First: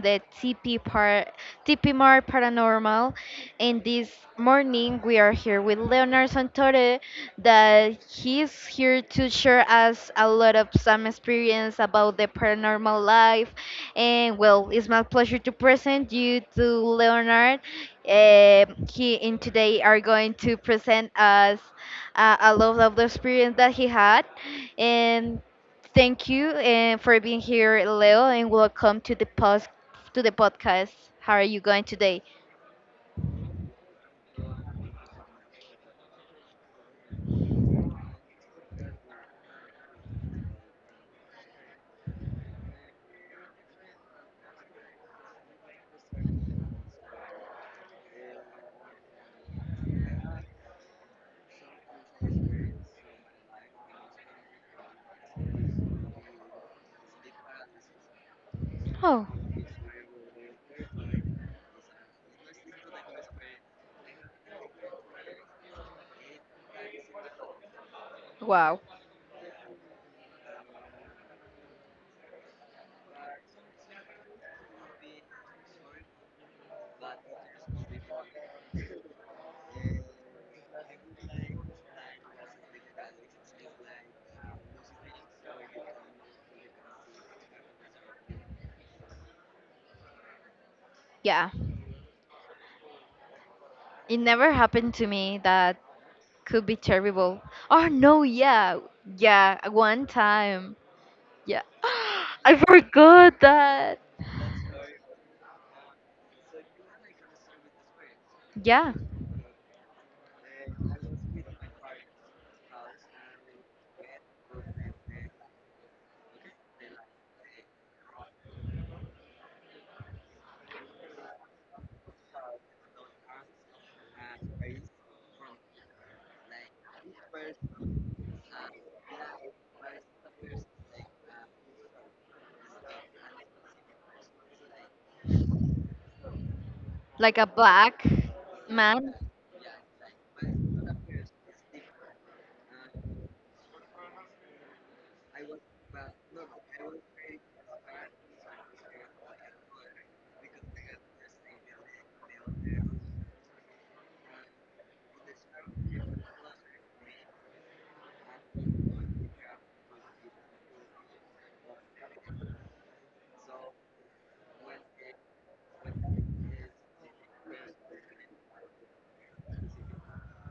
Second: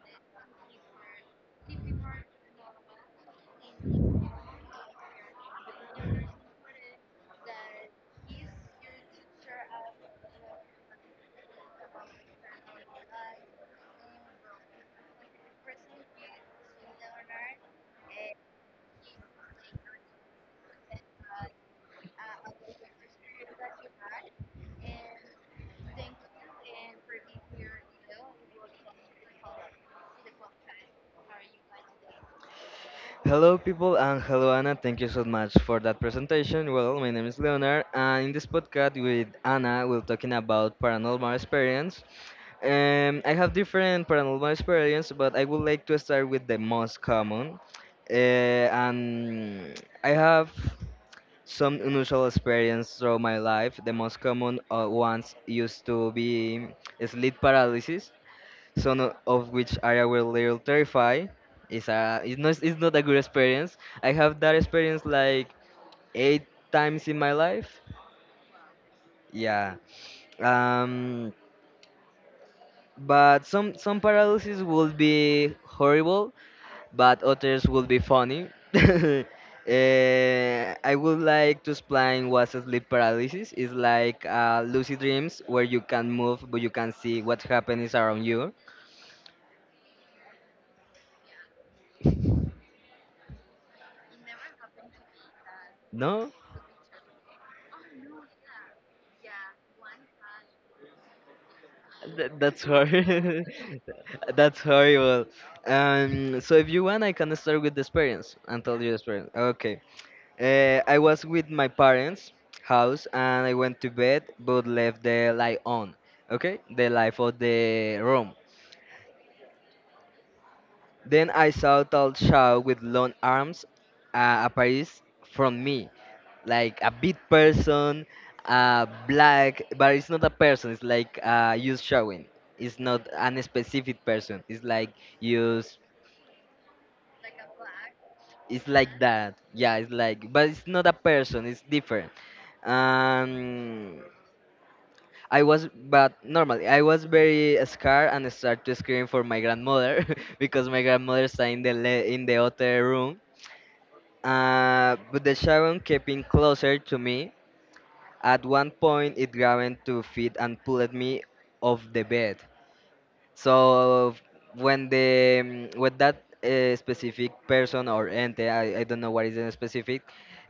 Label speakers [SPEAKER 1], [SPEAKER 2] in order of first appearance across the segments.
[SPEAKER 1] the TP Mar Paranormal, and this morning we are here with Leonard Santore, that he's here to share us a lot of some experience about the paranormal life. And well, it's my pleasure to present you to Leonard. He and today are going to present us I love the experience that he had, and thank you and for being here, Leo, and welcome to the podcast. How are you going today?
[SPEAKER 2] Hello, people, and hello, Anna. Thank you so much for that presentation. Well, my name is Leonard, and in this podcast with Anna, we're talking about paranormal experience. I have different paranormal experience, but I would like to start with the most common. And I have some unusual experience throughout my life. The most common ones used to be sleep paralysis, some o-
[SPEAKER 1] Oh,
[SPEAKER 2] of which are a little terrified. It's not a good experience. I have that experience like 8 times in my life.
[SPEAKER 1] wow.
[SPEAKER 2] Yeah. Um, but some paralysis will be horrible, but others will be funny. I would like to explain what sleep paralysis is, like lucid dreams where you can move but you can see what happens around you.
[SPEAKER 1] Yeah. It never happened to me that
[SPEAKER 2] No?
[SPEAKER 1] could be terrible. Oh no, yeah. Yeah, one time. Yeah.
[SPEAKER 2] Th-
[SPEAKER 1] I
[SPEAKER 2] that's
[SPEAKER 1] forgot
[SPEAKER 2] horrible.
[SPEAKER 1] that.
[SPEAKER 2] That's horrible. So if you want, I can start with the experience and tell you
[SPEAKER 1] Yeah,
[SPEAKER 2] the experience. Okay. I was with my parents' house and I went to bed, but left the light on. Okay, the light of the room. Then I saw a tall child with long arms appears from me. Like a big person, black, but it's not a person. It's like you showing. It's not an specific person. It's like you.
[SPEAKER 1] like a black
[SPEAKER 2] It's like
[SPEAKER 1] man.
[SPEAKER 2] that. Yeah, it's like, but it's not a person. It's different. Um, I was, but normally I was very scared and started screaming for my grandmother because my grandmother stayed in the other room. But the shadow kept in closer to me. At one point, it grabbed to feet and pulled me off the bed. So when that specific person or ente, I don't know what is the specific,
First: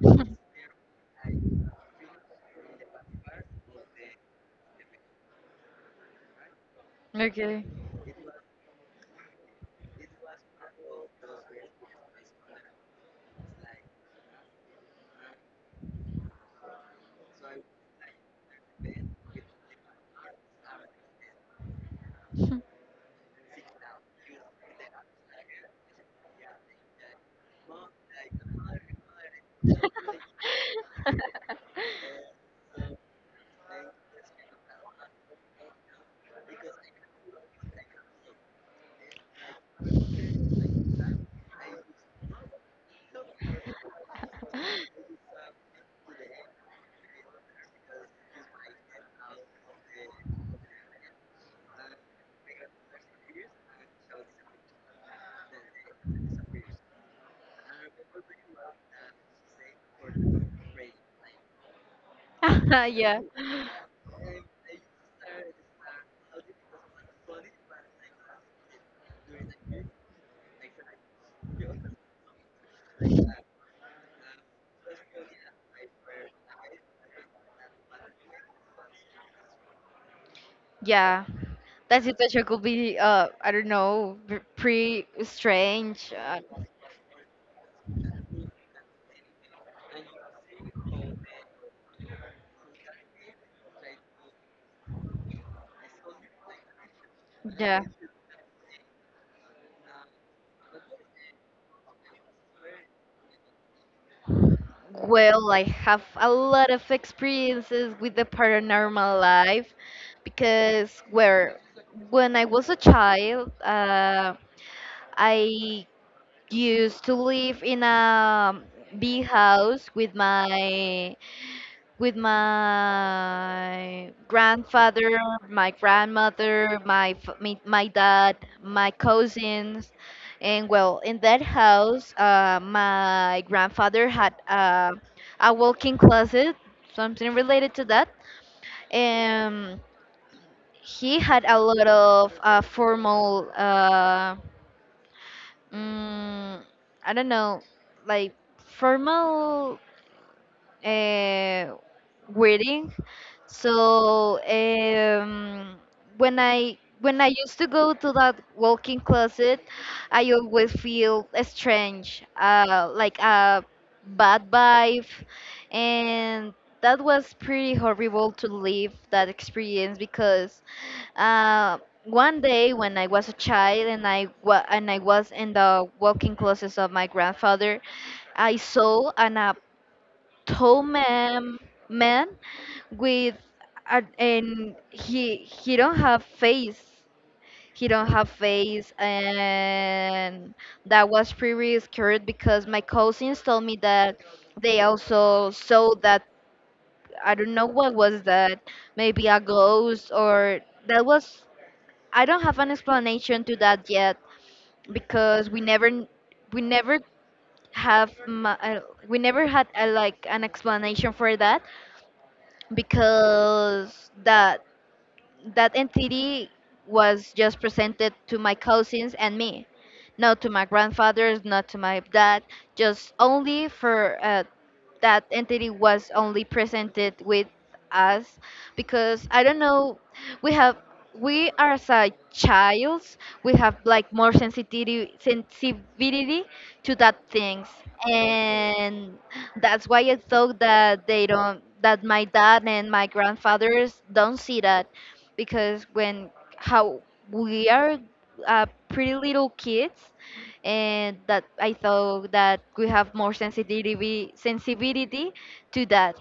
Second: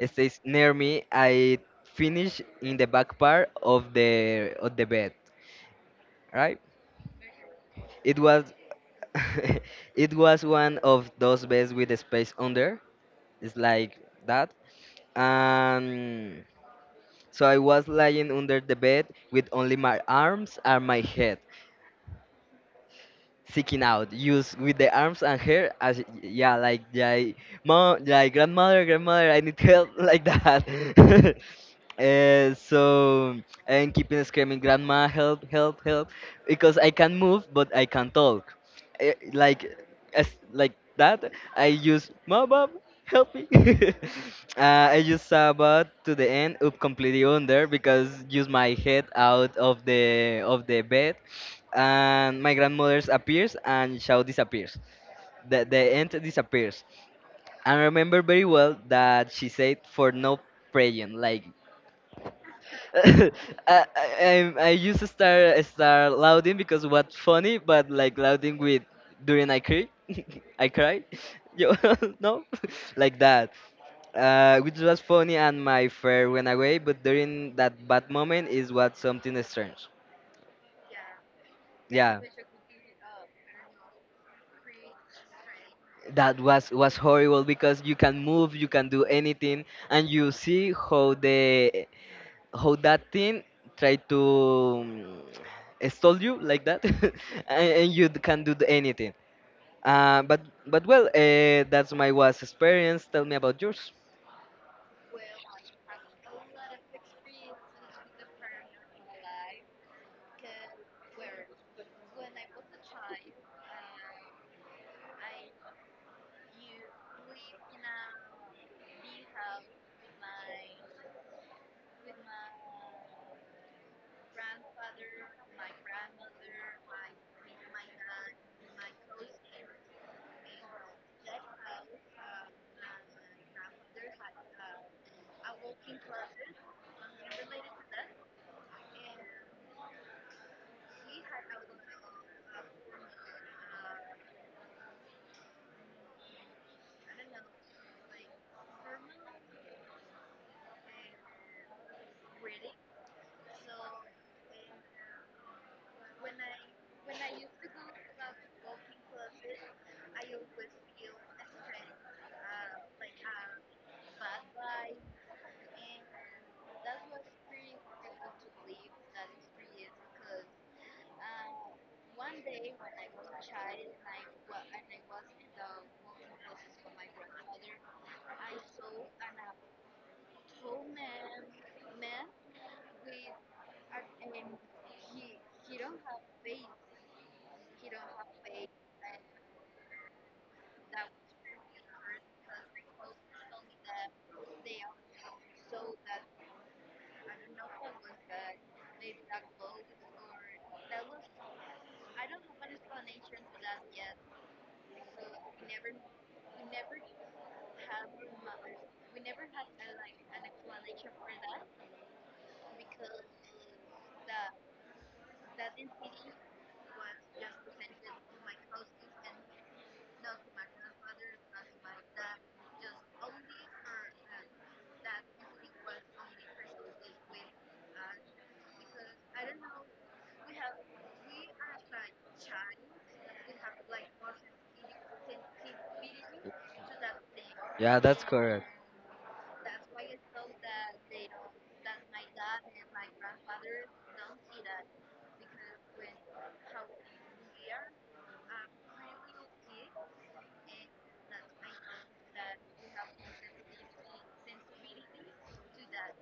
[SPEAKER 2] stays near me, I finish in the back part of the bed. Right?
[SPEAKER 1] Okay.
[SPEAKER 2] It was it was one of those beds with a space under. It's like that. And So I was lying under the bed with only my arms and my head seeking out use with the arms and hair as, yeah, like, yeah, mom, like grandmother, grandmother, I need help. Like that. Uh, so and keeping screaming grandma, help, help, help, because I can move but I can't talk. Like as like that I use mom, mom, help me. I just saw about to the end up completely under because use my head out of the bed, and my grandmother's appears and Shao disappears. The end disappears. And I remember very well that she said for no praying. Like
[SPEAKER 1] yeah.
[SPEAKER 2] I, I, I used to start louding because what's funny, but like louding with during I cry, I cry, Yo no like that. Which was funny and my fear went away, but during that bad moment is what something strange.
[SPEAKER 1] Yeah. That
[SPEAKER 2] Yeah.
[SPEAKER 1] situation could be, I don't know, pretty strange.
[SPEAKER 2] That was horrible because you can move, you can do anything, and you see how the how that thing try to stall you like that, and,
[SPEAKER 1] Yeah.
[SPEAKER 2] and you can do the anything. Uh, but but well, that's my was experience. Tell me about yours.
[SPEAKER 1] Well, I have a lot of experiences with the paranormal life because where when I was a child, I used to live in a big house with my grandfather, my grandmother, me, my dad, my cousins, and well, in that house, my grandfather had a walk-in closet, something related to that, and he had a lot of formal, mm, I don't know, like formal uh, wedding. So when I used to go to that walk-in closet, I always feel strange, like a bad vibe, and that was pretty horrible to live that experience because uh, one day when I was a child and I was in the walk-in closet of my grandfather, I saw a tall man with a, and he don't have face, and that was pretty scared because my cousins told me that they also saw that. I don't know what was that, maybe a ghost or that was, I don't have an explanation to that yet because we never kn- we never have ma- we never had like an explanation for that, because that that entity was just presented to my cousins and me, not to my grandfathers, not to my dad, just only for that entity was only presented with us. Because I don't know, we have we are as a child, we have like more sensitivity to that things.
[SPEAKER 2] Yeah, that's correct.
[SPEAKER 1] And that's why I thought that they don't that my dad and my grandfathers don't see that, because when how we are pretty little kids, and that I thought that we have more sensitivity to that.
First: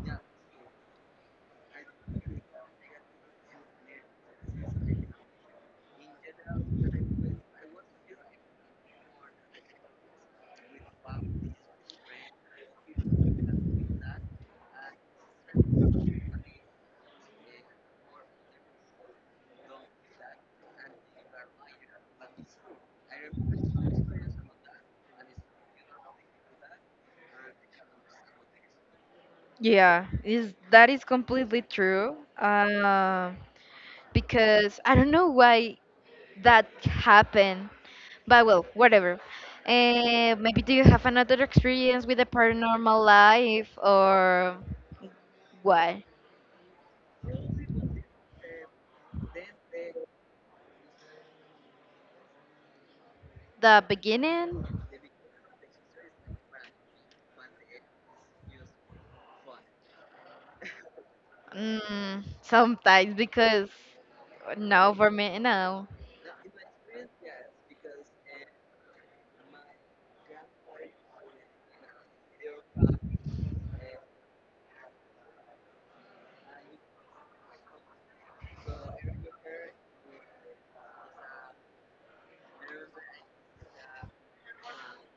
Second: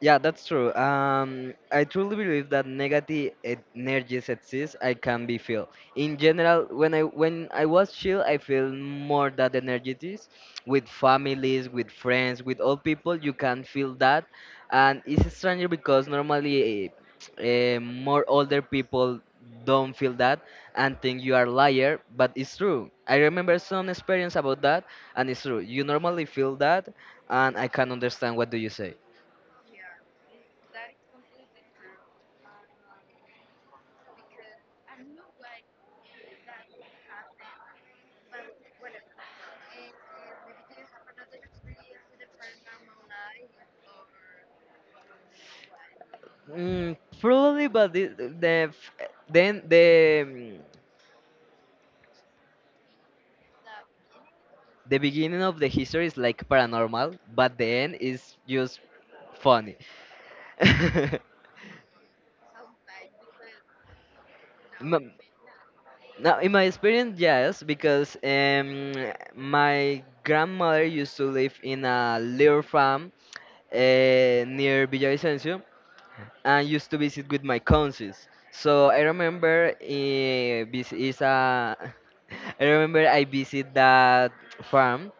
[SPEAKER 2] Yeah, that's true. I truly believe that negative energies exist. I can be feel. In general, when I was chill, I feel more that energies with families, with friends, with all people. You can feel that, and it's stranger because normally more older people don't feel that and think you are liar, but it's true. I remember some experience about that, and it's true. You normally feel that, and I can understand what do you say.
[SPEAKER 1] Yeah, is that is completely true. Because I don't know why that happened. But well, whatever. Maybe do you have another experience with the paranormal life or what?
[SPEAKER 2] Mm, probably, but the f- then the mm,
[SPEAKER 1] The beginning?
[SPEAKER 2] the beginning of the history is like paranormal, but the end is just funny.
[SPEAKER 1] Mm, sometimes because no, for
[SPEAKER 2] M-
[SPEAKER 1] me, no.
[SPEAKER 2] Now, in my experience, yes, because my grandmother used to live in a little farm near Villavicencio and used to visit with my cousins. So I remember this is a I remember I visit that farm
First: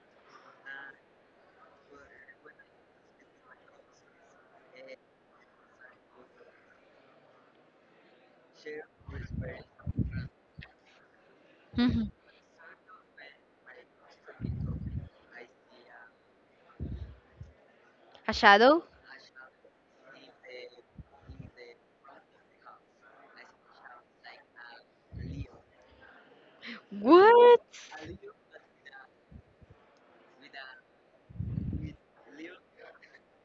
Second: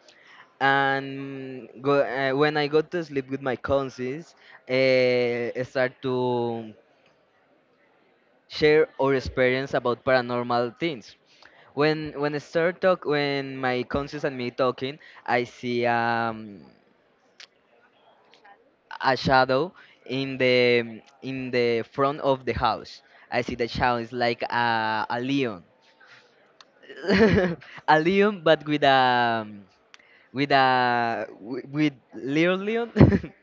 [SPEAKER 2] and go, when I go to sleep with my cousins, start to share our experience about paranormal things.
[SPEAKER 1] Mhm.
[SPEAKER 2] When I start talk, when my cousins and me talking, I see
[SPEAKER 1] A shadow?
[SPEAKER 2] a shadow in the front of the house. I see the shadow is like a lion,
[SPEAKER 1] What?
[SPEAKER 2] a lion, but with little lion.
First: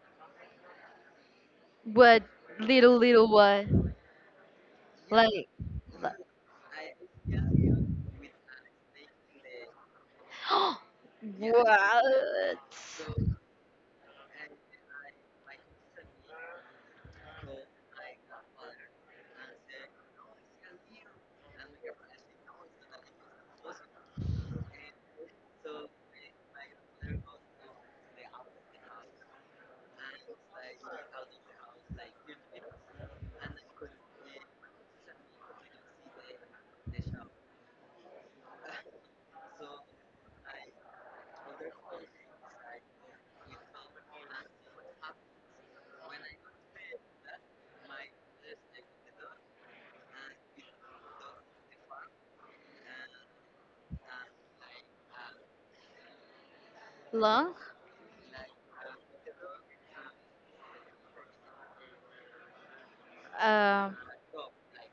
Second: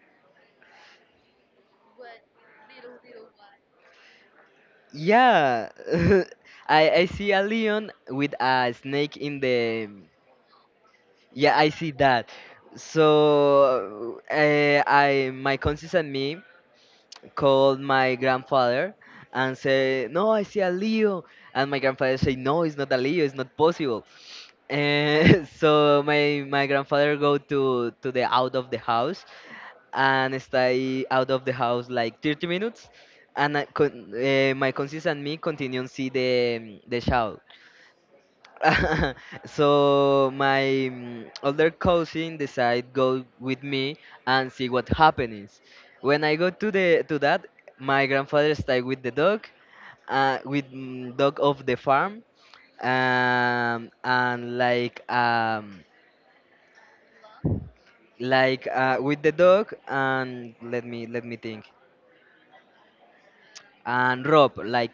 [SPEAKER 1] What? Little, little what? Like,
[SPEAKER 2] Yeah,
[SPEAKER 1] like,
[SPEAKER 2] I see a lion with a snake in the. Yeah, I see
[SPEAKER 1] what?
[SPEAKER 2] that. So I my cousins and me called my grandfather and say, "No, I see a Leo," and my grandfather say, "No, it's not a Leo. It's not possible." And so my grandfather go to the out of the house and stay out of the house like 30 minutes. And my cousins and me continue to see the show. So my older cousin decide go with me and see what happens. When I go to the to that, my grandfather stay with the dog, with dog of the farm, and
[SPEAKER 1] Long?
[SPEAKER 2] like with the dog and let me think
[SPEAKER 1] Um.
[SPEAKER 2] and rob like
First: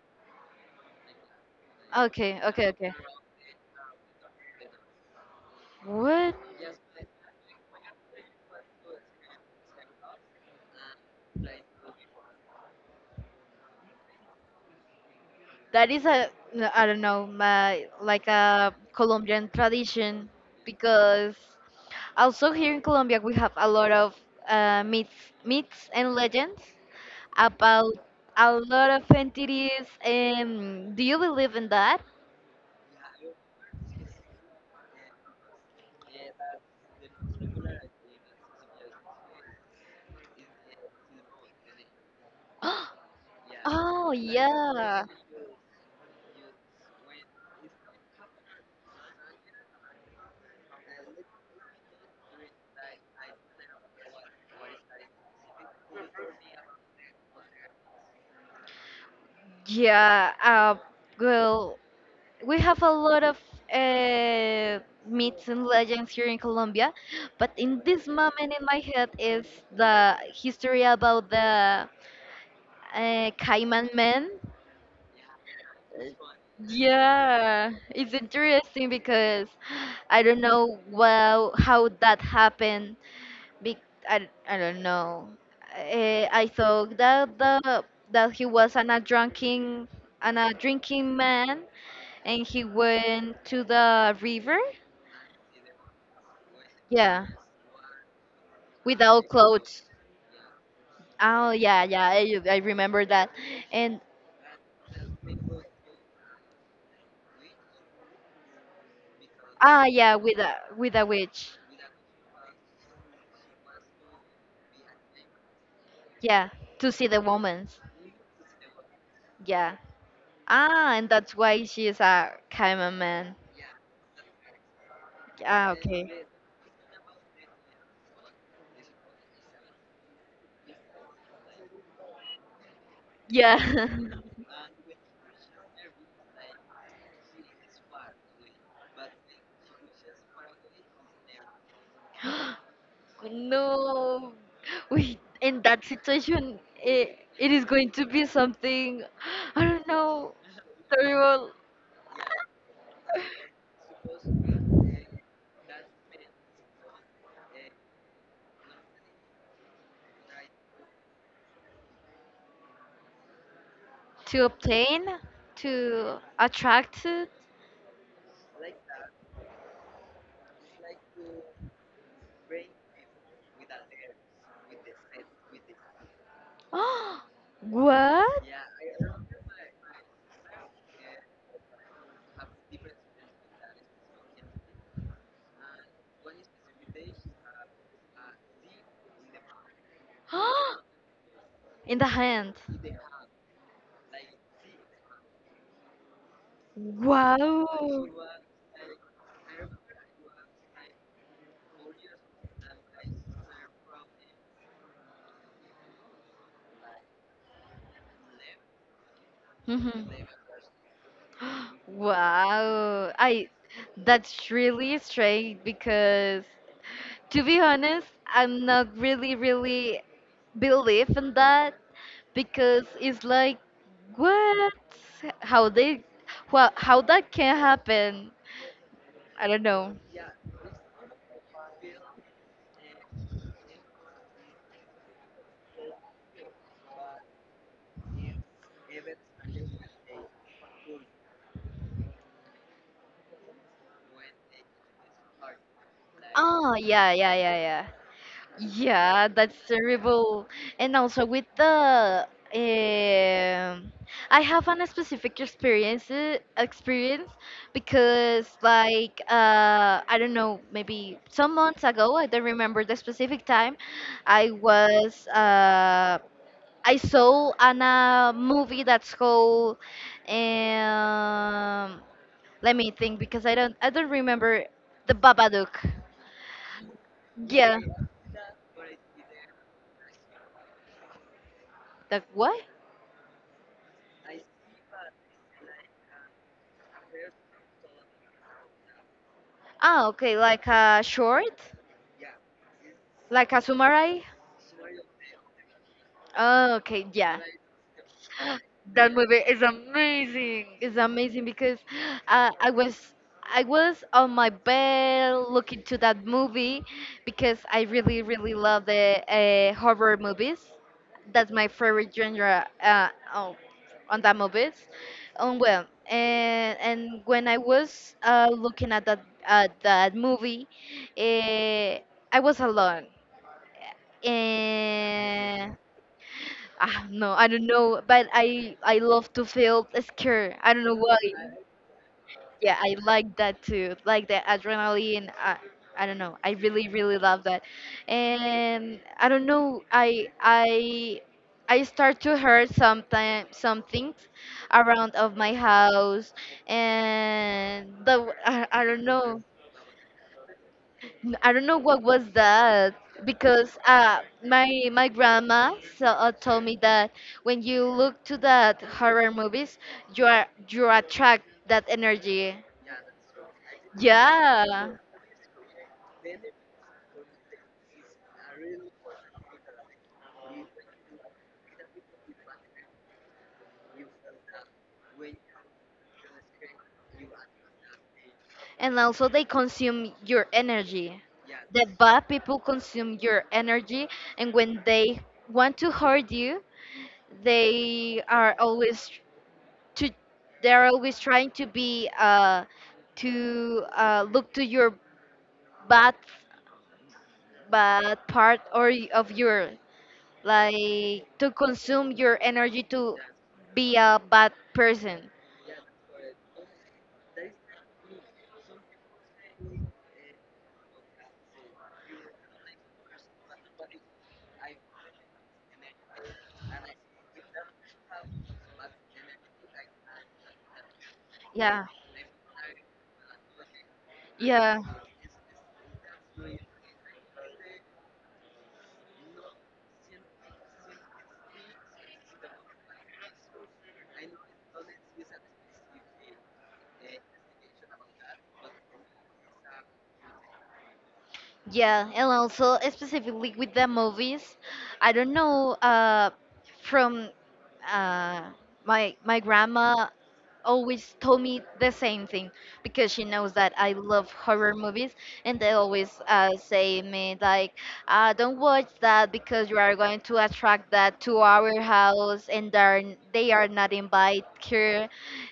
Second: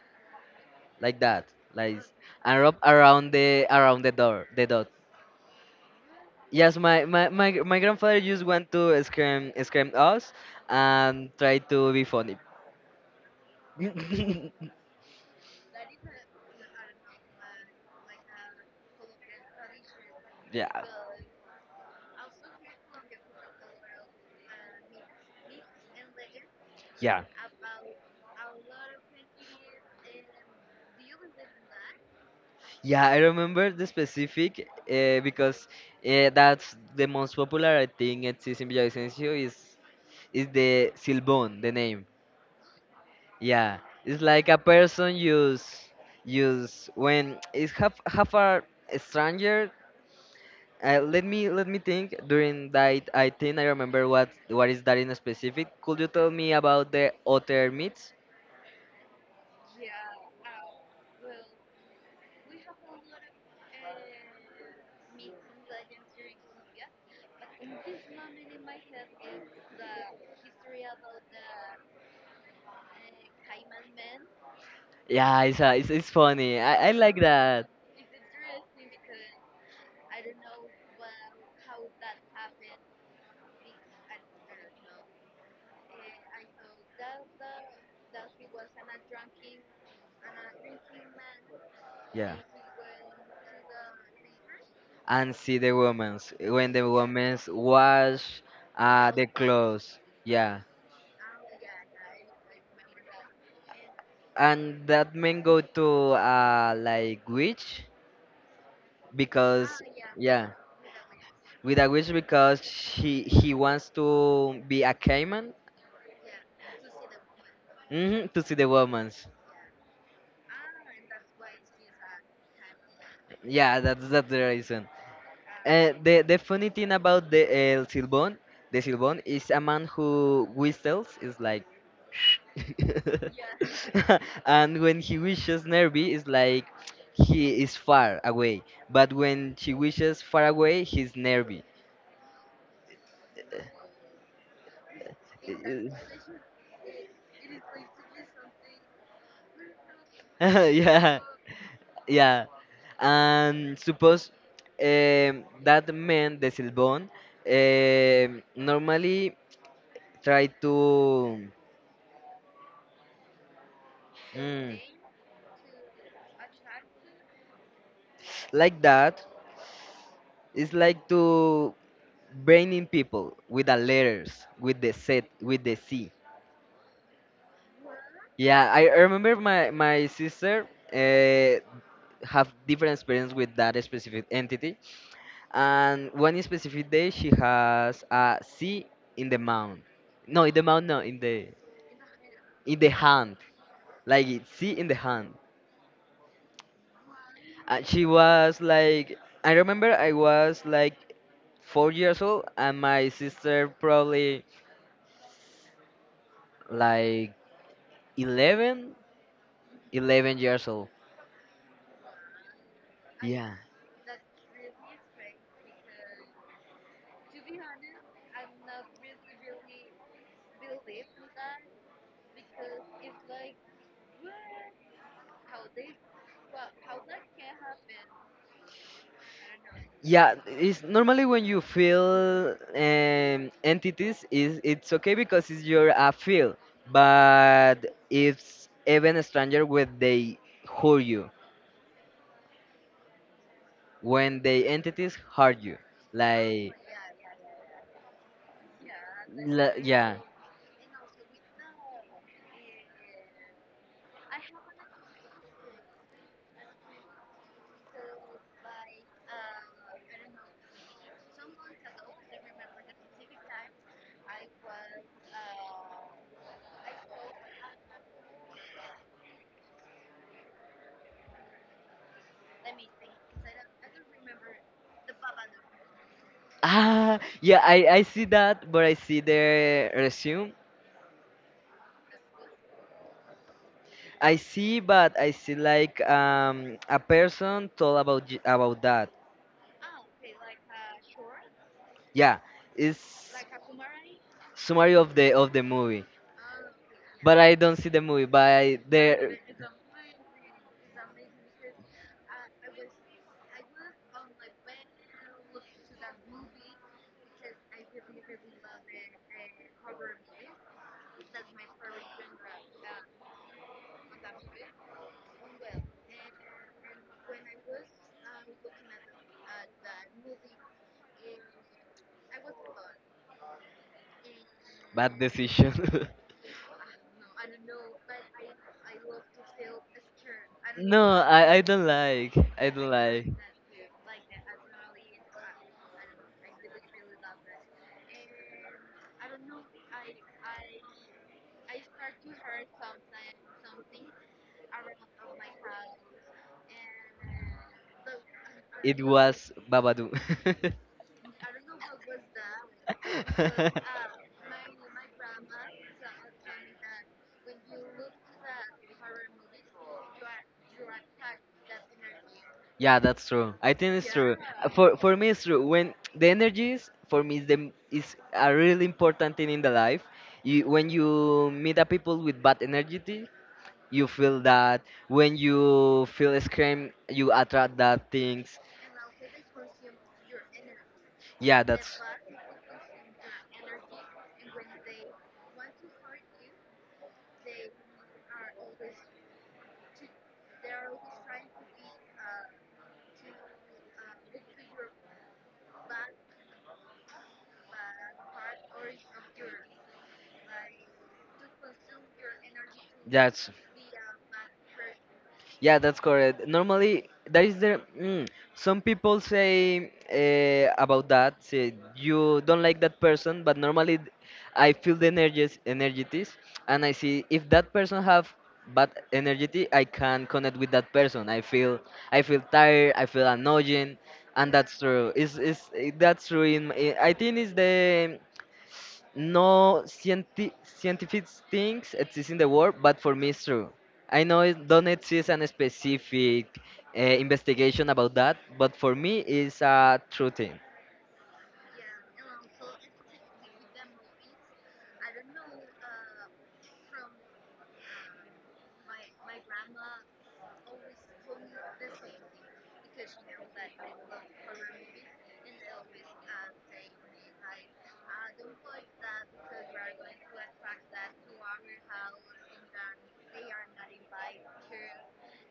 [SPEAKER 2] like that, like
[SPEAKER 1] Okay.
[SPEAKER 2] and
[SPEAKER 1] Okay.
[SPEAKER 2] wrap
[SPEAKER 1] Okay.
[SPEAKER 2] around the door, the dot.
[SPEAKER 1] What?
[SPEAKER 2] Yes, my grandfather just want to scream us and try to be funny.
[SPEAKER 1] That is a, no, I don't know, my like a Colombian tradition,
[SPEAKER 2] Yeah.
[SPEAKER 1] because also here in Colombia we have a lot of myths, myths and legends
[SPEAKER 2] Yeah,
[SPEAKER 1] about a lot of entities. Do you believe in that?
[SPEAKER 2] yeah, I remember the specific because that's the most popular I think it is in Villavicencio is the Silbón, the name. Yeah,
[SPEAKER 1] Oh,
[SPEAKER 2] it's like a
[SPEAKER 1] yeah.
[SPEAKER 2] person use when it's half a stranger. Let me think. During that, I think I remember what is that in specific. Could you tell me about the otter meats?
[SPEAKER 1] Yeah, well, we have a lot of uh, myths and legends here in Colombia, but in this moment in my head is the history about the Cayman Man.
[SPEAKER 2] Yeah, it's funny. I like that.
[SPEAKER 1] Yeah, it's interesting because I don't know well how that happened. Big, I don't know. I thought that the that he was an a drinking man,
[SPEAKER 2] Yeah.
[SPEAKER 1] and he went to the river.
[SPEAKER 2] And see the women's when the
[SPEAKER 1] Yeah,
[SPEAKER 2] women's wash the
[SPEAKER 1] without clothes.
[SPEAKER 2] clothes. Yeah.
[SPEAKER 1] Oh yeah, yeah. I remember that. And
[SPEAKER 2] And that men go to like witch because
[SPEAKER 1] ah yeah,
[SPEAKER 2] yeah
[SPEAKER 1] with a witch.
[SPEAKER 2] with a witch because she he wants to be a caiman,
[SPEAKER 1] Yeah, to see the woman's.
[SPEAKER 2] mhm, to see the women's.
[SPEAKER 1] Yeah. Ah, and that's why she's a cameraman. Man.
[SPEAKER 2] Yeah, that's the reason.
[SPEAKER 1] Ah,
[SPEAKER 2] Uh,
[SPEAKER 1] okay.
[SPEAKER 2] the the funny thing about the El Silbón, the Silbón is a man who whistles. Is like,
[SPEAKER 1] Yeah.
[SPEAKER 2] and when he wishes Nervi, is like he is far away. But when she wishes far away, he's Nervi.
[SPEAKER 1] No. Wait,
[SPEAKER 2] Uh,
[SPEAKER 1] in that situation, it is going to be something, I don't know,
[SPEAKER 2] yeah,
[SPEAKER 1] terrible.
[SPEAKER 2] yeah. And suppose that man, the Silbón, normally try to.
[SPEAKER 1] To
[SPEAKER 2] mm,
[SPEAKER 1] obtain, to attract it.
[SPEAKER 2] like that is like to braining people with the letters with the set with the c. Yeah, I remember my sister uh, have different experience with that specific entity, and one specific day she has a c in the mouth, no in the
[SPEAKER 1] What?
[SPEAKER 2] mouth, no in the
[SPEAKER 1] In the hand.
[SPEAKER 2] in the hand, like it c in the hand.
[SPEAKER 1] Wow.
[SPEAKER 2] And she was like, I remember I was like 4 years old, and my sister probably like 11,
[SPEAKER 1] Mhm.
[SPEAKER 2] 11 years old.
[SPEAKER 1] Wow. I,
[SPEAKER 2] Yeah.
[SPEAKER 1] that's really strange because, to be honest, I'm not really believe in that, because it's like what, how they, wha how that can happen. I don't know.
[SPEAKER 2] Yeah, it's normally when you feel entities is it's okay because it's your feel, but it's even stranger when they hurt you, when the entities hurt you
[SPEAKER 1] Oh,
[SPEAKER 2] like.
[SPEAKER 1] yeah, yeah, yeah, yeah. Yeah, that's
[SPEAKER 2] Yeah.
[SPEAKER 1] terrible. And also with the um, I have an specific experience, because like uh, I don't know, maybe some months ago, I don't remember the specific time, I was I saw an movie that's called um, let me think because I don't remember, the Babadook.
[SPEAKER 2] Ah, yeah,
[SPEAKER 1] Yeah.
[SPEAKER 2] I see that, but I see the resume.
[SPEAKER 1] The what?
[SPEAKER 2] I see, but I see like a person told about about that.
[SPEAKER 1] Ah, okay, like a short,
[SPEAKER 2] Yeah, it's
[SPEAKER 1] like a summary.
[SPEAKER 2] summary of the movie.
[SPEAKER 1] Oh, okay,
[SPEAKER 2] But
[SPEAKER 1] yeah.
[SPEAKER 2] I don't see the movie. But
[SPEAKER 1] That
[SPEAKER 2] the
[SPEAKER 1] movie is amazing. It's amazing because uh, I was I was on my bed looking to that movie because I really love the horror movies. That's my favorite genre on, on that movies. Well, and when I was looking at that movie, uh, I was alone
[SPEAKER 2] bad decision.
[SPEAKER 1] and, ah no, I don't know, but I love to feel scared. I don't know
[SPEAKER 2] No,
[SPEAKER 1] why.
[SPEAKER 2] I don't like. I
[SPEAKER 1] Yeah,
[SPEAKER 2] don't
[SPEAKER 1] I
[SPEAKER 2] like.
[SPEAKER 1] like that too, like the adrenaline. I don't know. I really love that, and I don't know. I start to hurt sometime some things around of my house, and the I
[SPEAKER 2] It
[SPEAKER 1] don't know.
[SPEAKER 2] was Babadu.
[SPEAKER 1] I don't know what was that, because my grandma so, told me that when you look to that horror movies, you attract that energy.
[SPEAKER 2] Yeah, that's true. I think it's true. Uh,
[SPEAKER 1] Yeah,
[SPEAKER 2] For for me, it's true. When the energies for me is a really important thing in the life. You, when you meet a people with bad energy, you feel that. When you feel scream, you attract that things.
[SPEAKER 1] and also they consume your energy.
[SPEAKER 2] Yeah,
[SPEAKER 1] The
[SPEAKER 2] that's
[SPEAKER 1] bad people consume your energy, and when they want to hurt you, they are always to, they are always trying to be to look to your bad but part or of your, like to consume your energy to
[SPEAKER 2] that's
[SPEAKER 1] be a bad person.
[SPEAKER 2] Yeah, that's correct. Normally, that is some people say about that. Say you don't like that person, but normally I feel the energies, energies, and I see if that person have bad energy, I can connect with that person.
[SPEAKER 1] Yeah,
[SPEAKER 2] I feel tired. I feel annoying, and that's
[SPEAKER 1] yeah,
[SPEAKER 2] true. Is that's true. I think it's the no scientific things exist in the world, but for me it's true. I know it don't exist a specific investigation about that, but for me it's a true thing.
[SPEAKER 1] yeah. And also specifically with the movies, I don't know. From uh, my grandma always told me the same thing because she knows that I love horror movies, and they always say me like, don't watch that because you are going to attract that to our house, and they are not invited here.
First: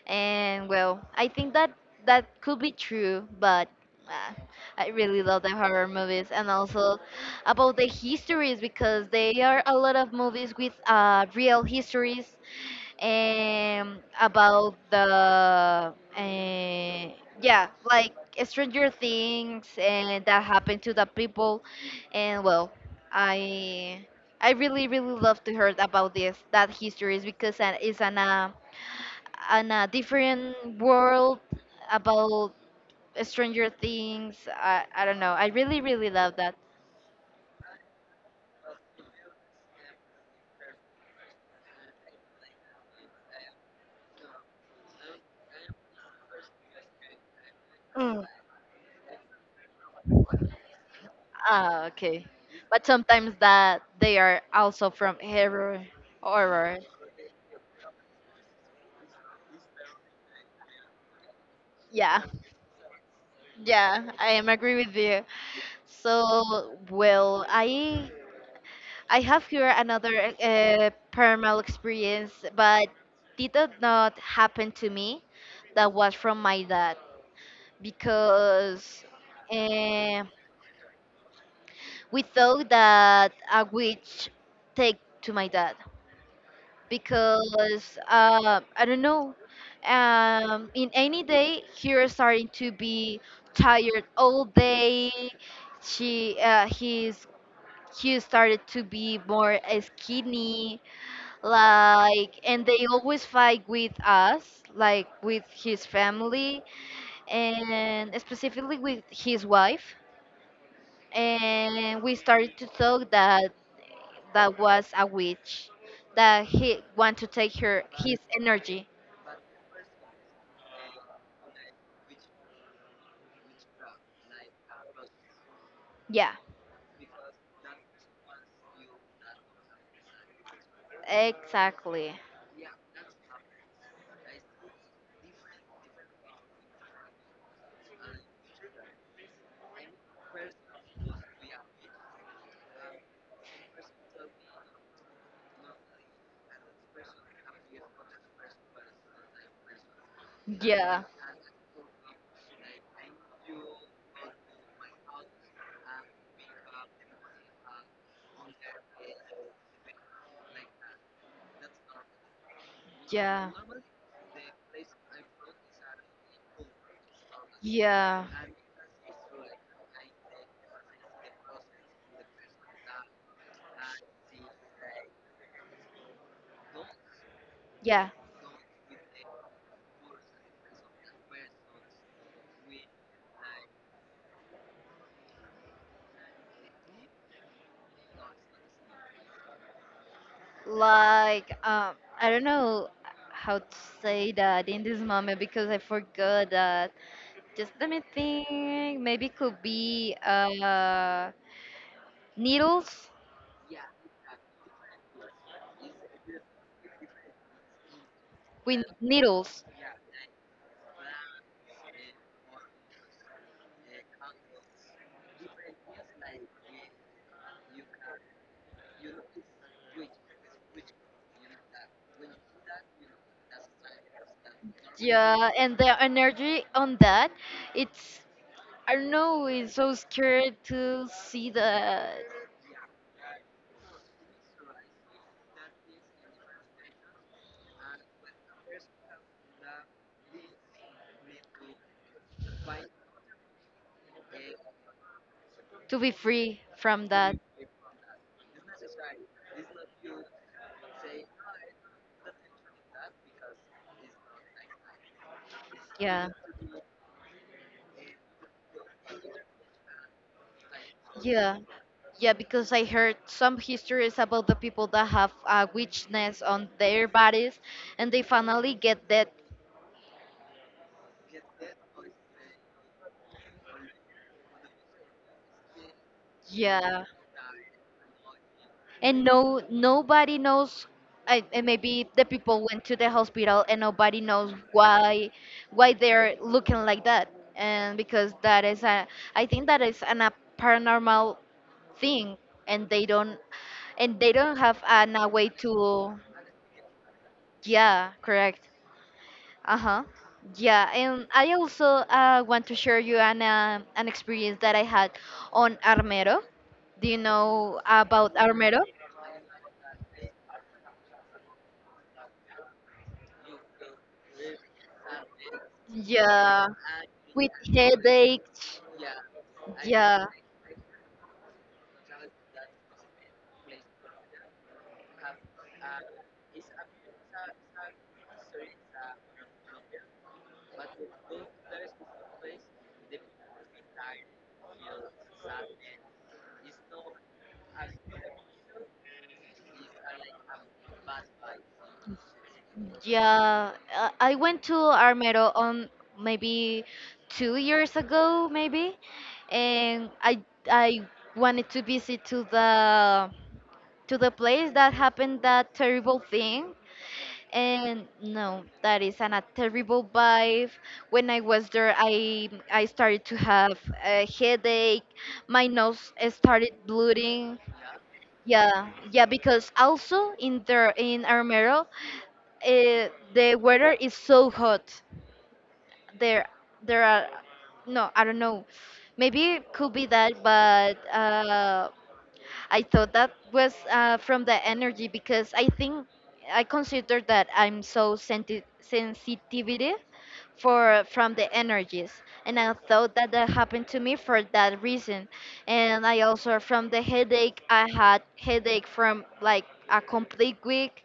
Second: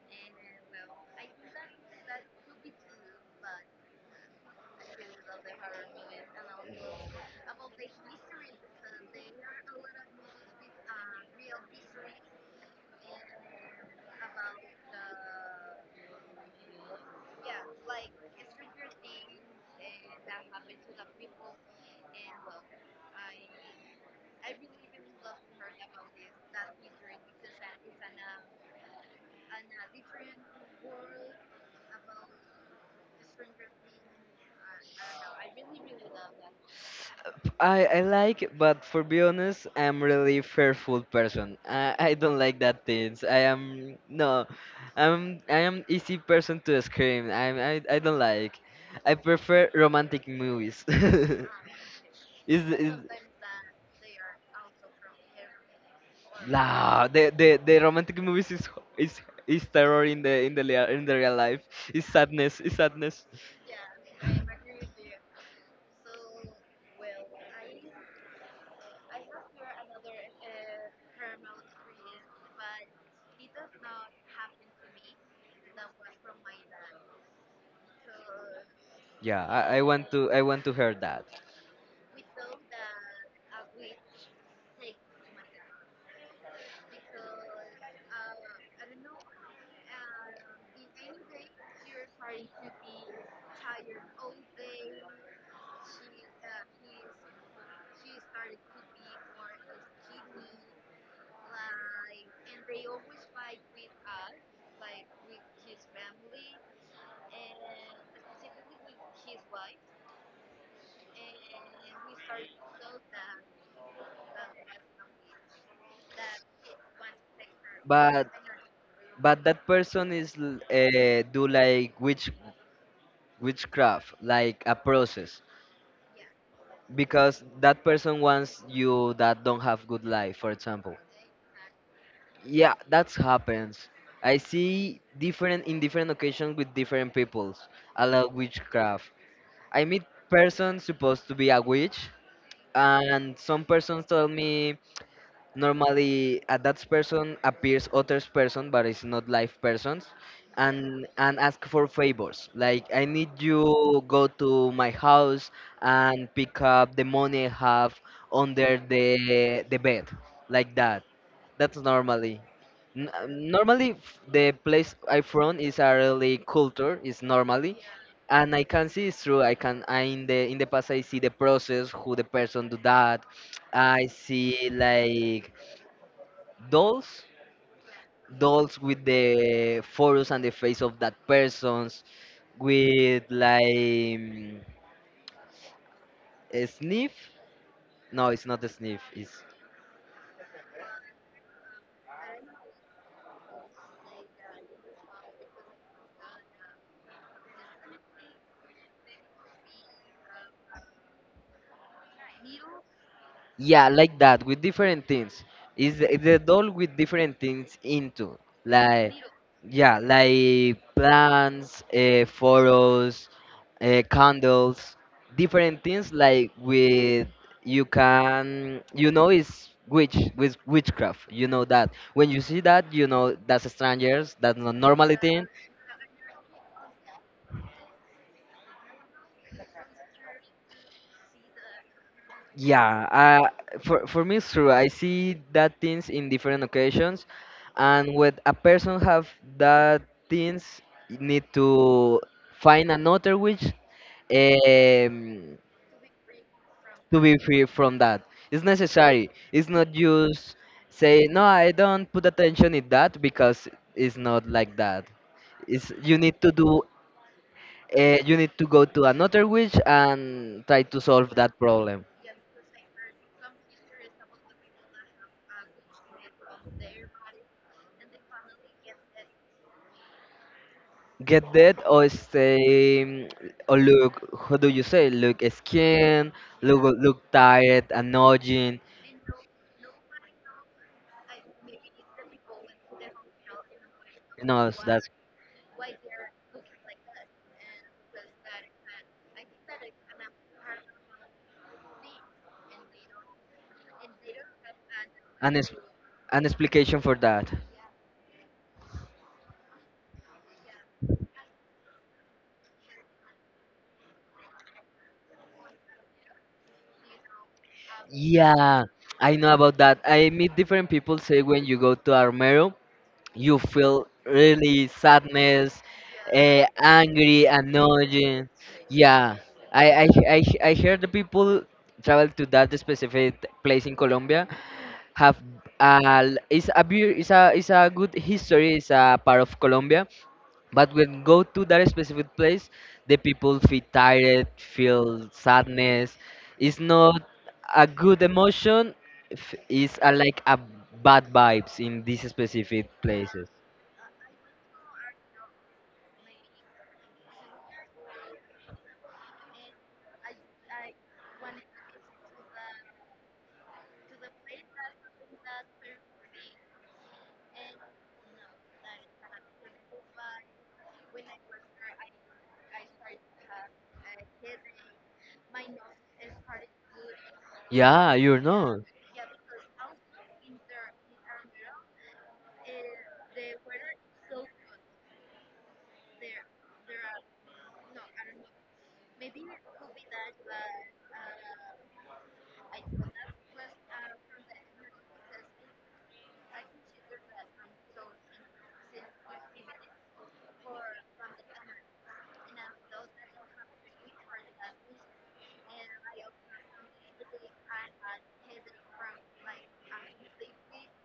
[SPEAKER 1] And well, I think that that could be true, but uh, I really love the horror movies, and also about the histories, because they are a lot of movies with real histories um, about the yeah, like stranger things and that happened to the people. And well, i I really love to hear about this that histories, because that is an a different world about stranger things. I don't know, I really love that.
[SPEAKER 2] I like, it, but for be honest, I'm really fearful person. I don't like that things. I am no, I am easy person to scream. I don't
[SPEAKER 1] Mm.
[SPEAKER 2] like. I prefer romantic movies.
[SPEAKER 1] Ah, okay,
[SPEAKER 2] is
[SPEAKER 1] but
[SPEAKER 2] is
[SPEAKER 1] sometimes that they are also from horror, horror.
[SPEAKER 2] Nah, the romantic movies is is terror in the in the real life. Is
[SPEAKER 1] Yeah.
[SPEAKER 2] sadness, is sadness.
[SPEAKER 1] Yeah, I am agree with you. So, well, I have here another paranormal experience, but it did not happen to me. That was from my dad, because
[SPEAKER 2] Yeah, I, I want
[SPEAKER 1] uh,
[SPEAKER 2] to I want to hear that.
[SPEAKER 1] we thought that a witch take to my dad, because I don't know. In any day, he was starting to be tired all day, she he's he started to be more skinny, like, and they always fight with us like with his family, and specifically with his wife. And we started to talk that that was a witch that he want to take her his
[SPEAKER 2] But
[SPEAKER 1] energy.
[SPEAKER 2] but that person is do like witchcraft, like a process,
[SPEAKER 1] Yeah,
[SPEAKER 2] because that person wants you that don't have good life, for example.
[SPEAKER 1] exactly.
[SPEAKER 2] Yeah, that happens. I see different in different occasions with different peoples allow witchcraft. I meet persons supposed to be a witch, and some persons tell me normally a that person appears others person but it's not live persons
[SPEAKER 1] Yeah.
[SPEAKER 2] and ask for favors like I need you go to my house and pick up the money I have under the bed, like that. That's normally
[SPEAKER 1] Yeah.
[SPEAKER 2] the place I from is a really culture is normally.
[SPEAKER 1] Yeah.
[SPEAKER 2] And I can see it's true. I can I In the past I see the process who the person do that. I see like dolls,
[SPEAKER 1] Yeah.
[SPEAKER 2] dolls with the photos and the face of that persons, with like a sniff. No, it's not a sniff, it's…
[SPEAKER 1] Like, I don't know how to say that in this moment because I forgot that. Just let me think. Maybe it could be needles,
[SPEAKER 2] Yeah, like that, with different things. Is the doll with different things into,
[SPEAKER 1] with
[SPEAKER 2] like,
[SPEAKER 1] needles.
[SPEAKER 2] yeah, like plants, photos, candles, different things like with, you can, you know it's witch with witchcraft. You know that when you see that you know that's strangers. That's not normally thing.
[SPEAKER 1] Yeah, and the energy on that, it's, I don't know, it's so scared to see the,
[SPEAKER 2] Yeah, for me it's true. I see that things in different occasions, and when a person have that things, you need to find another which, um,
[SPEAKER 1] to be free from
[SPEAKER 2] to
[SPEAKER 1] that.
[SPEAKER 2] be free from that. It's necessary. It's not just say no. I don't put attention in that because it's not like that. It's you
[SPEAKER 1] Yeah.
[SPEAKER 2] need to do. You need to go to another witch and try to solve
[SPEAKER 1] Yeah.
[SPEAKER 2] that problem.
[SPEAKER 1] Yeah, because I heard some histories about the people that have a witchness on their bodies, and they finally get that.
[SPEAKER 2] Get that or say or look, how do you say, look skin, look,
[SPEAKER 1] Yeah.
[SPEAKER 2] tired, annoying.
[SPEAKER 1] And no, nobody knows, and maybe the people went to the hospital and nobody knows
[SPEAKER 2] No, it's- that's
[SPEAKER 1] why they're looking like that. And because that is a, I think that is an, a paranormal thing, and they don't, and they don't have an, a way
[SPEAKER 2] an,
[SPEAKER 1] to,
[SPEAKER 2] an explication for that.
[SPEAKER 1] yeah, correct. Uh-huh. Yeah, and I also want to share you an experience that I had on Armero. Do you know about Armero?
[SPEAKER 2] Yeah, I know about that. I meet different people say when you go to Armero you feel really sadness,
[SPEAKER 1] Yeah.
[SPEAKER 2] angry,
[SPEAKER 1] With
[SPEAKER 2] annoyed.
[SPEAKER 1] headaches.
[SPEAKER 2] Yeah, I I
[SPEAKER 1] Yeah,
[SPEAKER 2] I I hear the people travel to that specific place in Colombia have, it's a it's a good history. It's a part of Colombia, but when go to that specific place, the people feel tired, feel sadness. It's not a good emotion. It's a, like a bad vibes in these specific places.
[SPEAKER 1] yeah. I went to Armero on maybe 2 years ago, maybe, and I wanted to visit to the, to the place that happened that terrible thing. And no, that is an, a terrible vibe. When I was there, I started to have a headache. My nose started bleeding.
[SPEAKER 2] Yeah, you're not.
[SPEAKER 1] Yeah, yeah, because also in there in Armero, the weather is so hot. There, there are, no, I don't know. Maybe it could be that, but I thought that was from the energy, because I think I consider that I'm so sensitivity for, from the energies, and I thought that that happened to me for that reason. And I also from the headache, I had headache from like a complete week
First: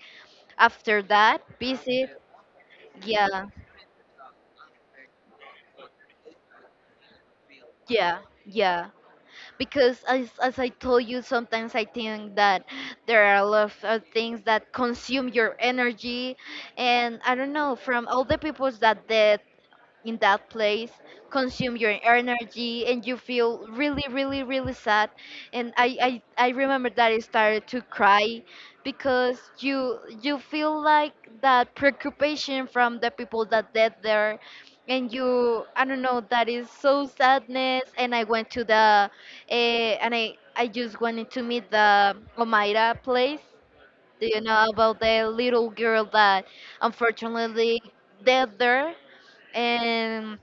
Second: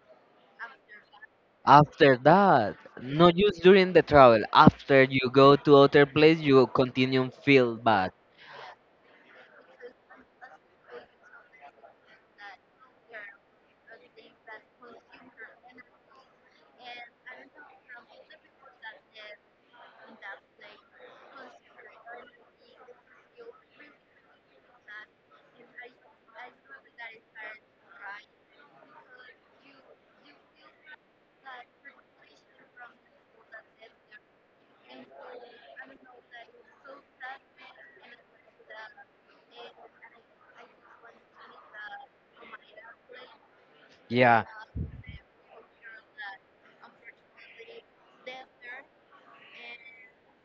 [SPEAKER 1] after that
[SPEAKER 2] After
[SPEAKER 1] visit.
[SPEAKER 2] that, not
[SPEAKER 1] Yeah,
[SPEAKER 2] just during the travel. After you go to other place, you continue feel bad.
[SPEAKER 1] yeah, yeah. Because as I told you, sometimes I think that there are a lot of things that consume your energy, and I don't know, from all the people that did in that place, consume your energy and you feel really, really, really sad. And I remember that I started to cry because you feel like that preoccupation from the people that dead there. And you, I don't know, that is so sadness. And I went to the and I just wanted to meet the Omaira place. Do you
[SPEAKER 2] Yeah,
[SPEAKER 1] know about the little girl that unfortunately dead there? And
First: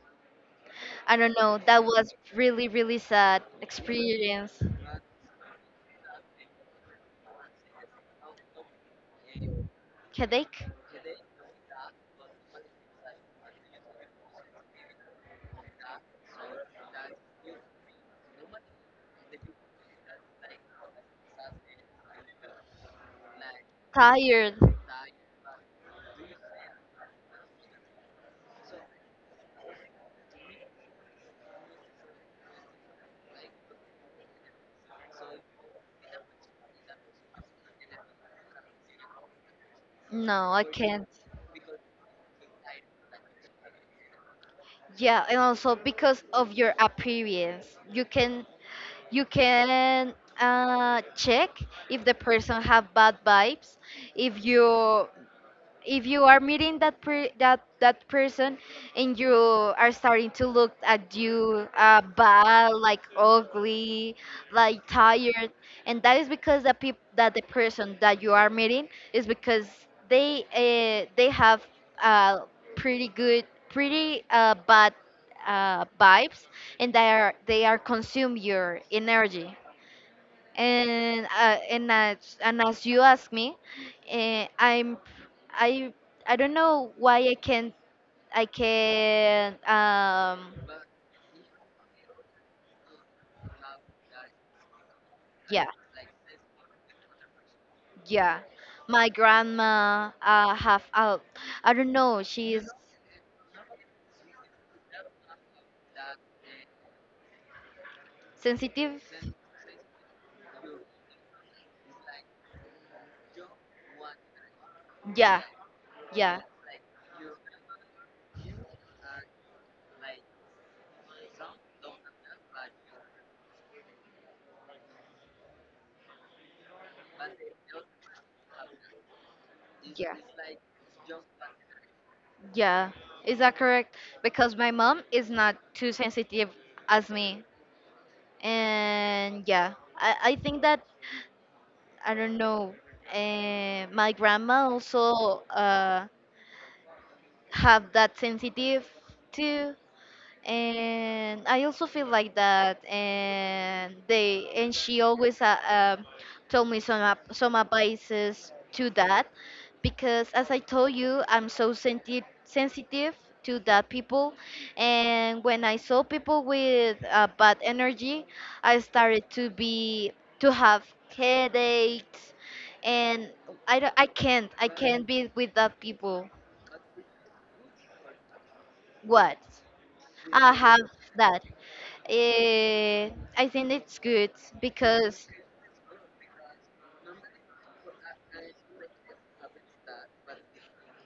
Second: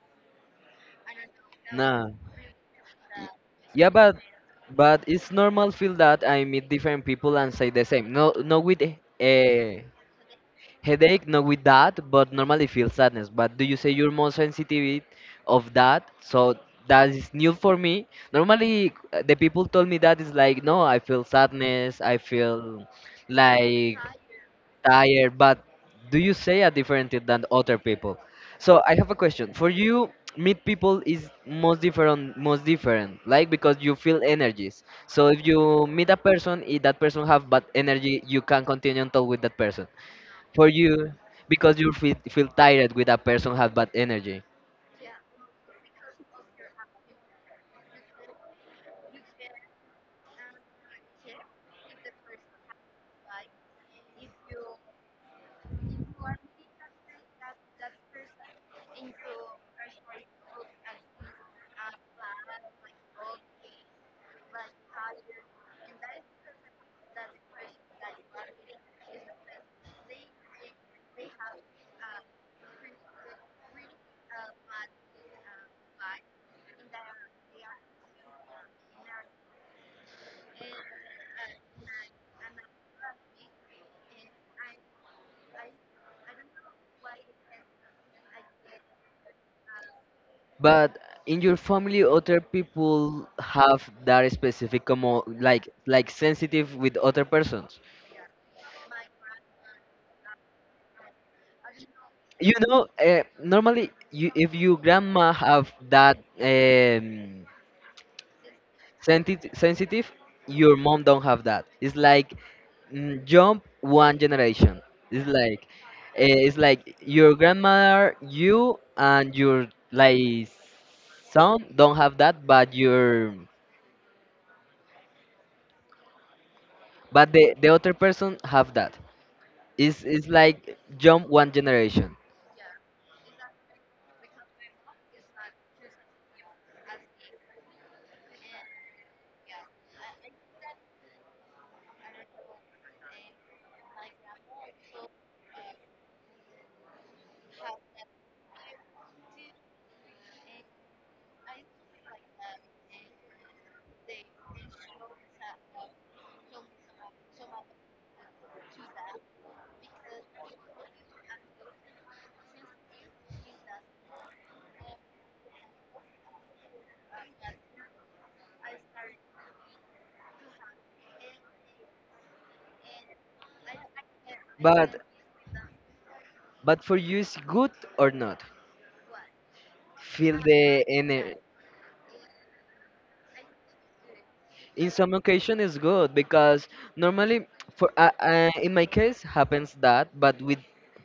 [SPEAKER 1] I don't know, that
[SPEAKER 2] nah.
[SPEAKER 1] was really, really sad
[SPEAKER 2] Yeah, but
[SPEAKER 1] experience.
[SPEAKER 2] it's normal feel that. I meet different people and say the same. No, not with a
[SPEAKER 1] Headache?
[SPEAKER 2] headache, not with that, but normally feel sadness. But do you say you're more sensitive of that? So that is new for me. Normally, the people told me that is like, no, I feel sadness. I feel like
[SPEAKER 1] Tired?
[SPEAKER 2] tired, but do you say a different thing than other people? So I have a question for you. Meet people is most different, like because you feel energies. So if you meet a person, if that person have bad energy, you can continue and talk with that person.
[SPEAKER 1] No, I
[SPEAKER 2] For
[SPEAKER 1] can't.
[SPEAKER 2] you, because you feel, tired with a person have bad energy.
[SPEAKER 1] Yeah, and also because of your appearance, you can check if the person have bad vibes, if you, if you are meeting that person and you are starting to look at you bad, like ugly, like tired. And that is because the person that you are meeting, is because they have uh, pretty good, pretty bad, vibes, and they are consume your energy. And as you ask me, I'm, I I don't know why I can't. I can
[SPEAKER 2] But in your family, other people have that specific, como,
[SPEAKER 1] yeah,
[SPEAKER 2] like sensitive with other persons.
[SPEAKER 1] yeah, my grandma have, I don't know,
[SPEAKER 2] You
[SPEAKER 1] she's
[SPEAKER 2] know, normally, you, if your grandma have that
[SPEAKER 1] sensitive.
[SPEAKER 2] sensitive, your mom don't have that. It's like jump one generation. It's
[SPEAKER 1] Yeah,
[SPEAKER 2] like
[SPEAKER 1] yeah,
[SPEAKER 2] it's like your grandmother, you and your like son don't have that, but your, but the other person have that. It's
[SPEAKER 1] yeah,
[SPEAKER 2] it's like jump one generation.
[SPEAKER 1] yeah, is that correct? Because my mom is not too sensitive as me. And yeah, I think that I don't know. My grandma also have that sensitive too, and I also feel like that. And they, and she always told me some advices to that because, as I told you, I'm so sensitive to that people. And when I saw people with bad energy, I started to be, to have headaches. And I can't I
[SPEAKER 2] But
[SPEAKER 1] can't be with that people.
[SPEAKER 2] for you it's good or not?
[SPEAKER 1] What?
[SPEAKER 2] Feel
[SPEAKER 1] I have
[SPEAKER 2] the ener,
[SPEAKER 1] that. Eh, I think it's good
[SPEAKER 2] in some
[SPEAKER 1] because,
[SPEAKER 2] occasion is good because normally for in my case happens that, but with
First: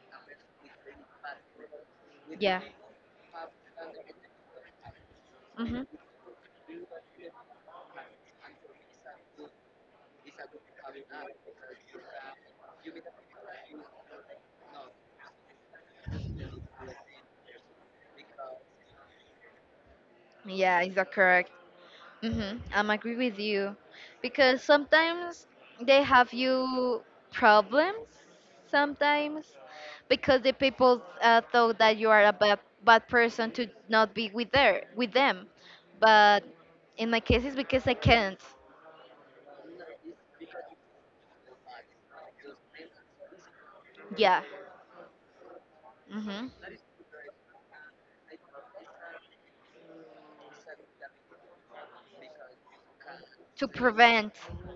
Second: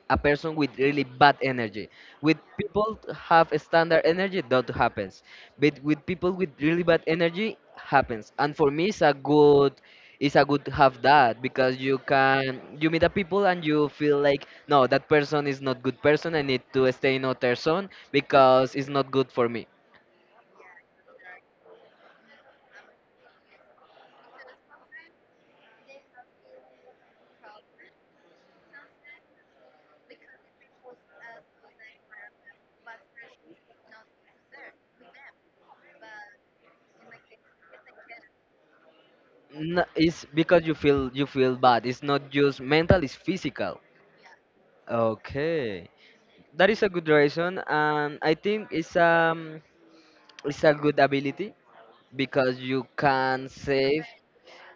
[SPEAKER 2] a person with really bad energy, with
[SPEAKER 1] yeah,
[SPEAKER 2] people have a standard energy that happens, but
[SPEAKER 1] hmm,
[SPEAKER 2] with people with really bad energy happens, and for me it's a good, it's a good to have that because you meet the people and you feel like no, that person is not good person, I need to stay in other zone because it's not good for me.
[SPEAKER 1] yeah, is that correct? Mm-hmm. I'm agree with you because sometimes they have you problems sometimes because the people thought that you are a bad, bad person to not be with there with them. But in my case, it's because I can't.
[SPEAKER 2] No, it's because you feel, bad. It's not just mental, it's physical.
[SPEAKER 1] Yeah.
[SPEAKER 2] Okay.
[SPEAKER 1] Mm-hmm.
[SPEAKER 2] That is a good reason, and I think it's a good ability because you can
[SPEAKER 1] To
[SPEAKER 2] save,
[SPEAKER 1] prevent.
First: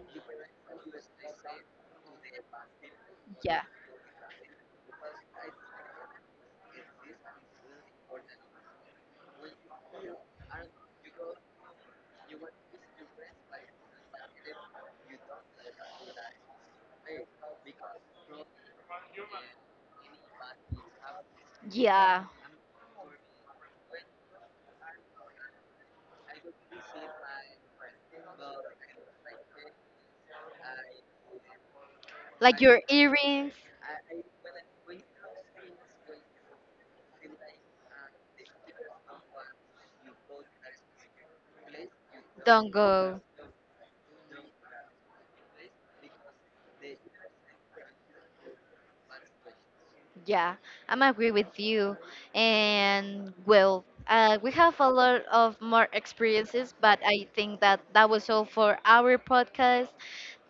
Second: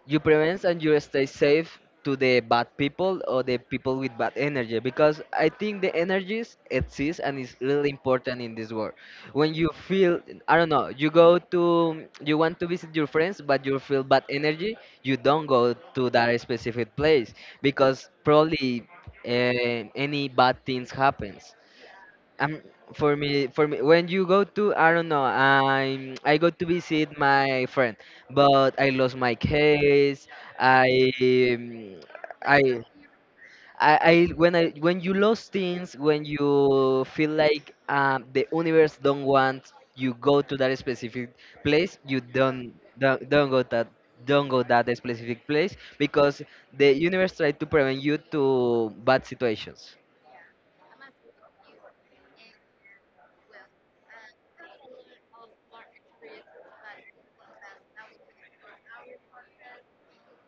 [SPEAKER 2] you prevent and you stay safe to the bad people or the
[SPEAKER 1] Yeah.
[SPEAKER 2] people with bad energy, because I think the energies exist and is really important in this world. When you feel, I don't know, you go to, you want to visit your friends but you feel bad energy, you don't go to that specific place because probably, any bad things happens.
[SPEAKER 1] Yeah.
[SPEAKER 2] um, for me, when you go to, I don't know, I'm, I go to visit my friend, but I lost my case. I, um,
[SPEAKER 1] Like your
[SPEAKER 2] I,
[SPEAKER 1] earrings.
[SPEAKER 2] I, when you lose things, when you feel like the universe don't want you go to that specific place, you
[SPEAKER 1] Don't
[SPEAKER 2] don't,
[SPEAKER 1] go.
[SPEAKER 2] don't, don't go that, don't go that specific place because the universe try to prevent you to bad situations.
[SPEAKER 1] Yeah, I'm agree with you. And well, we have a lot of more experiences, but I think that that was all for our podcast.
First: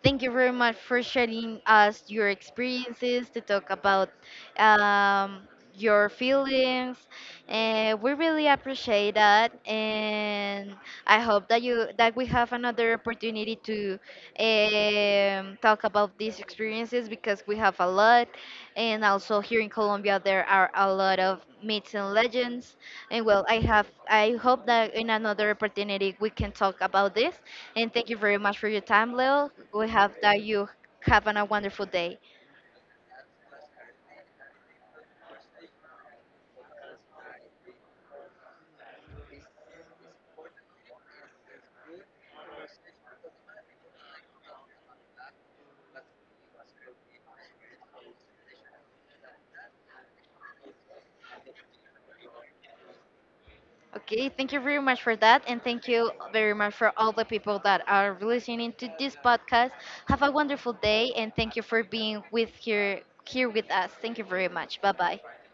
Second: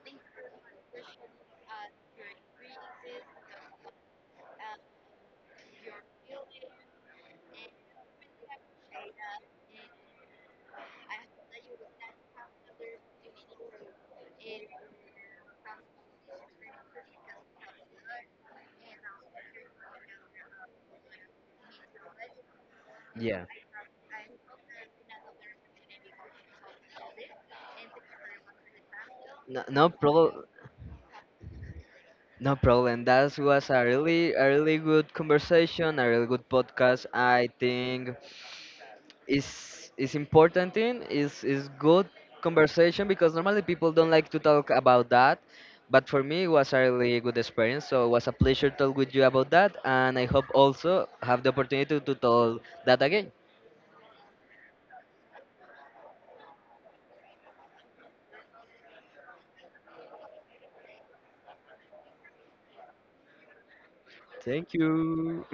[SPEAKER 1] Thank you very much for sharing us your experiences, to talk about um, your feelings. We really appreciate that, and I hope that you that we have another opportunity to talk about these experiences because we have a lot. And also here in Colombia there are a lot of myths and legends. And
[SPEAKER 2] Yeah.
[SPEAKER 1] well, I hope that in another opportunity we can talk about this. And thank you very much for your time, Leo.
[SPEAKER 2] No, no
[SPEAKER 1] We hope that
[SPEAKER 2] problem.
[SPEAKER 1] you have a wonderful day.
[SPEAKER 2] No problem. That was a really good conversation, a really good podcast. I think it's important thing. It's good conversation because normally people don't like to talk about that, but for me it was a really good experience. So it was a pleasure to talk with you about that, and I hope also have the opportunity to talk that again.
[SPEAKER 1] Okay, thank you very much for that. And thank you very much for all the people that are listening to this podcast. Have a wonderful day, and thank you for being with here with us. Thank you very
[SPEAKER 2] Thank
[SPEAKER 1] much. Bye bye.
[SPEAKER 2] you.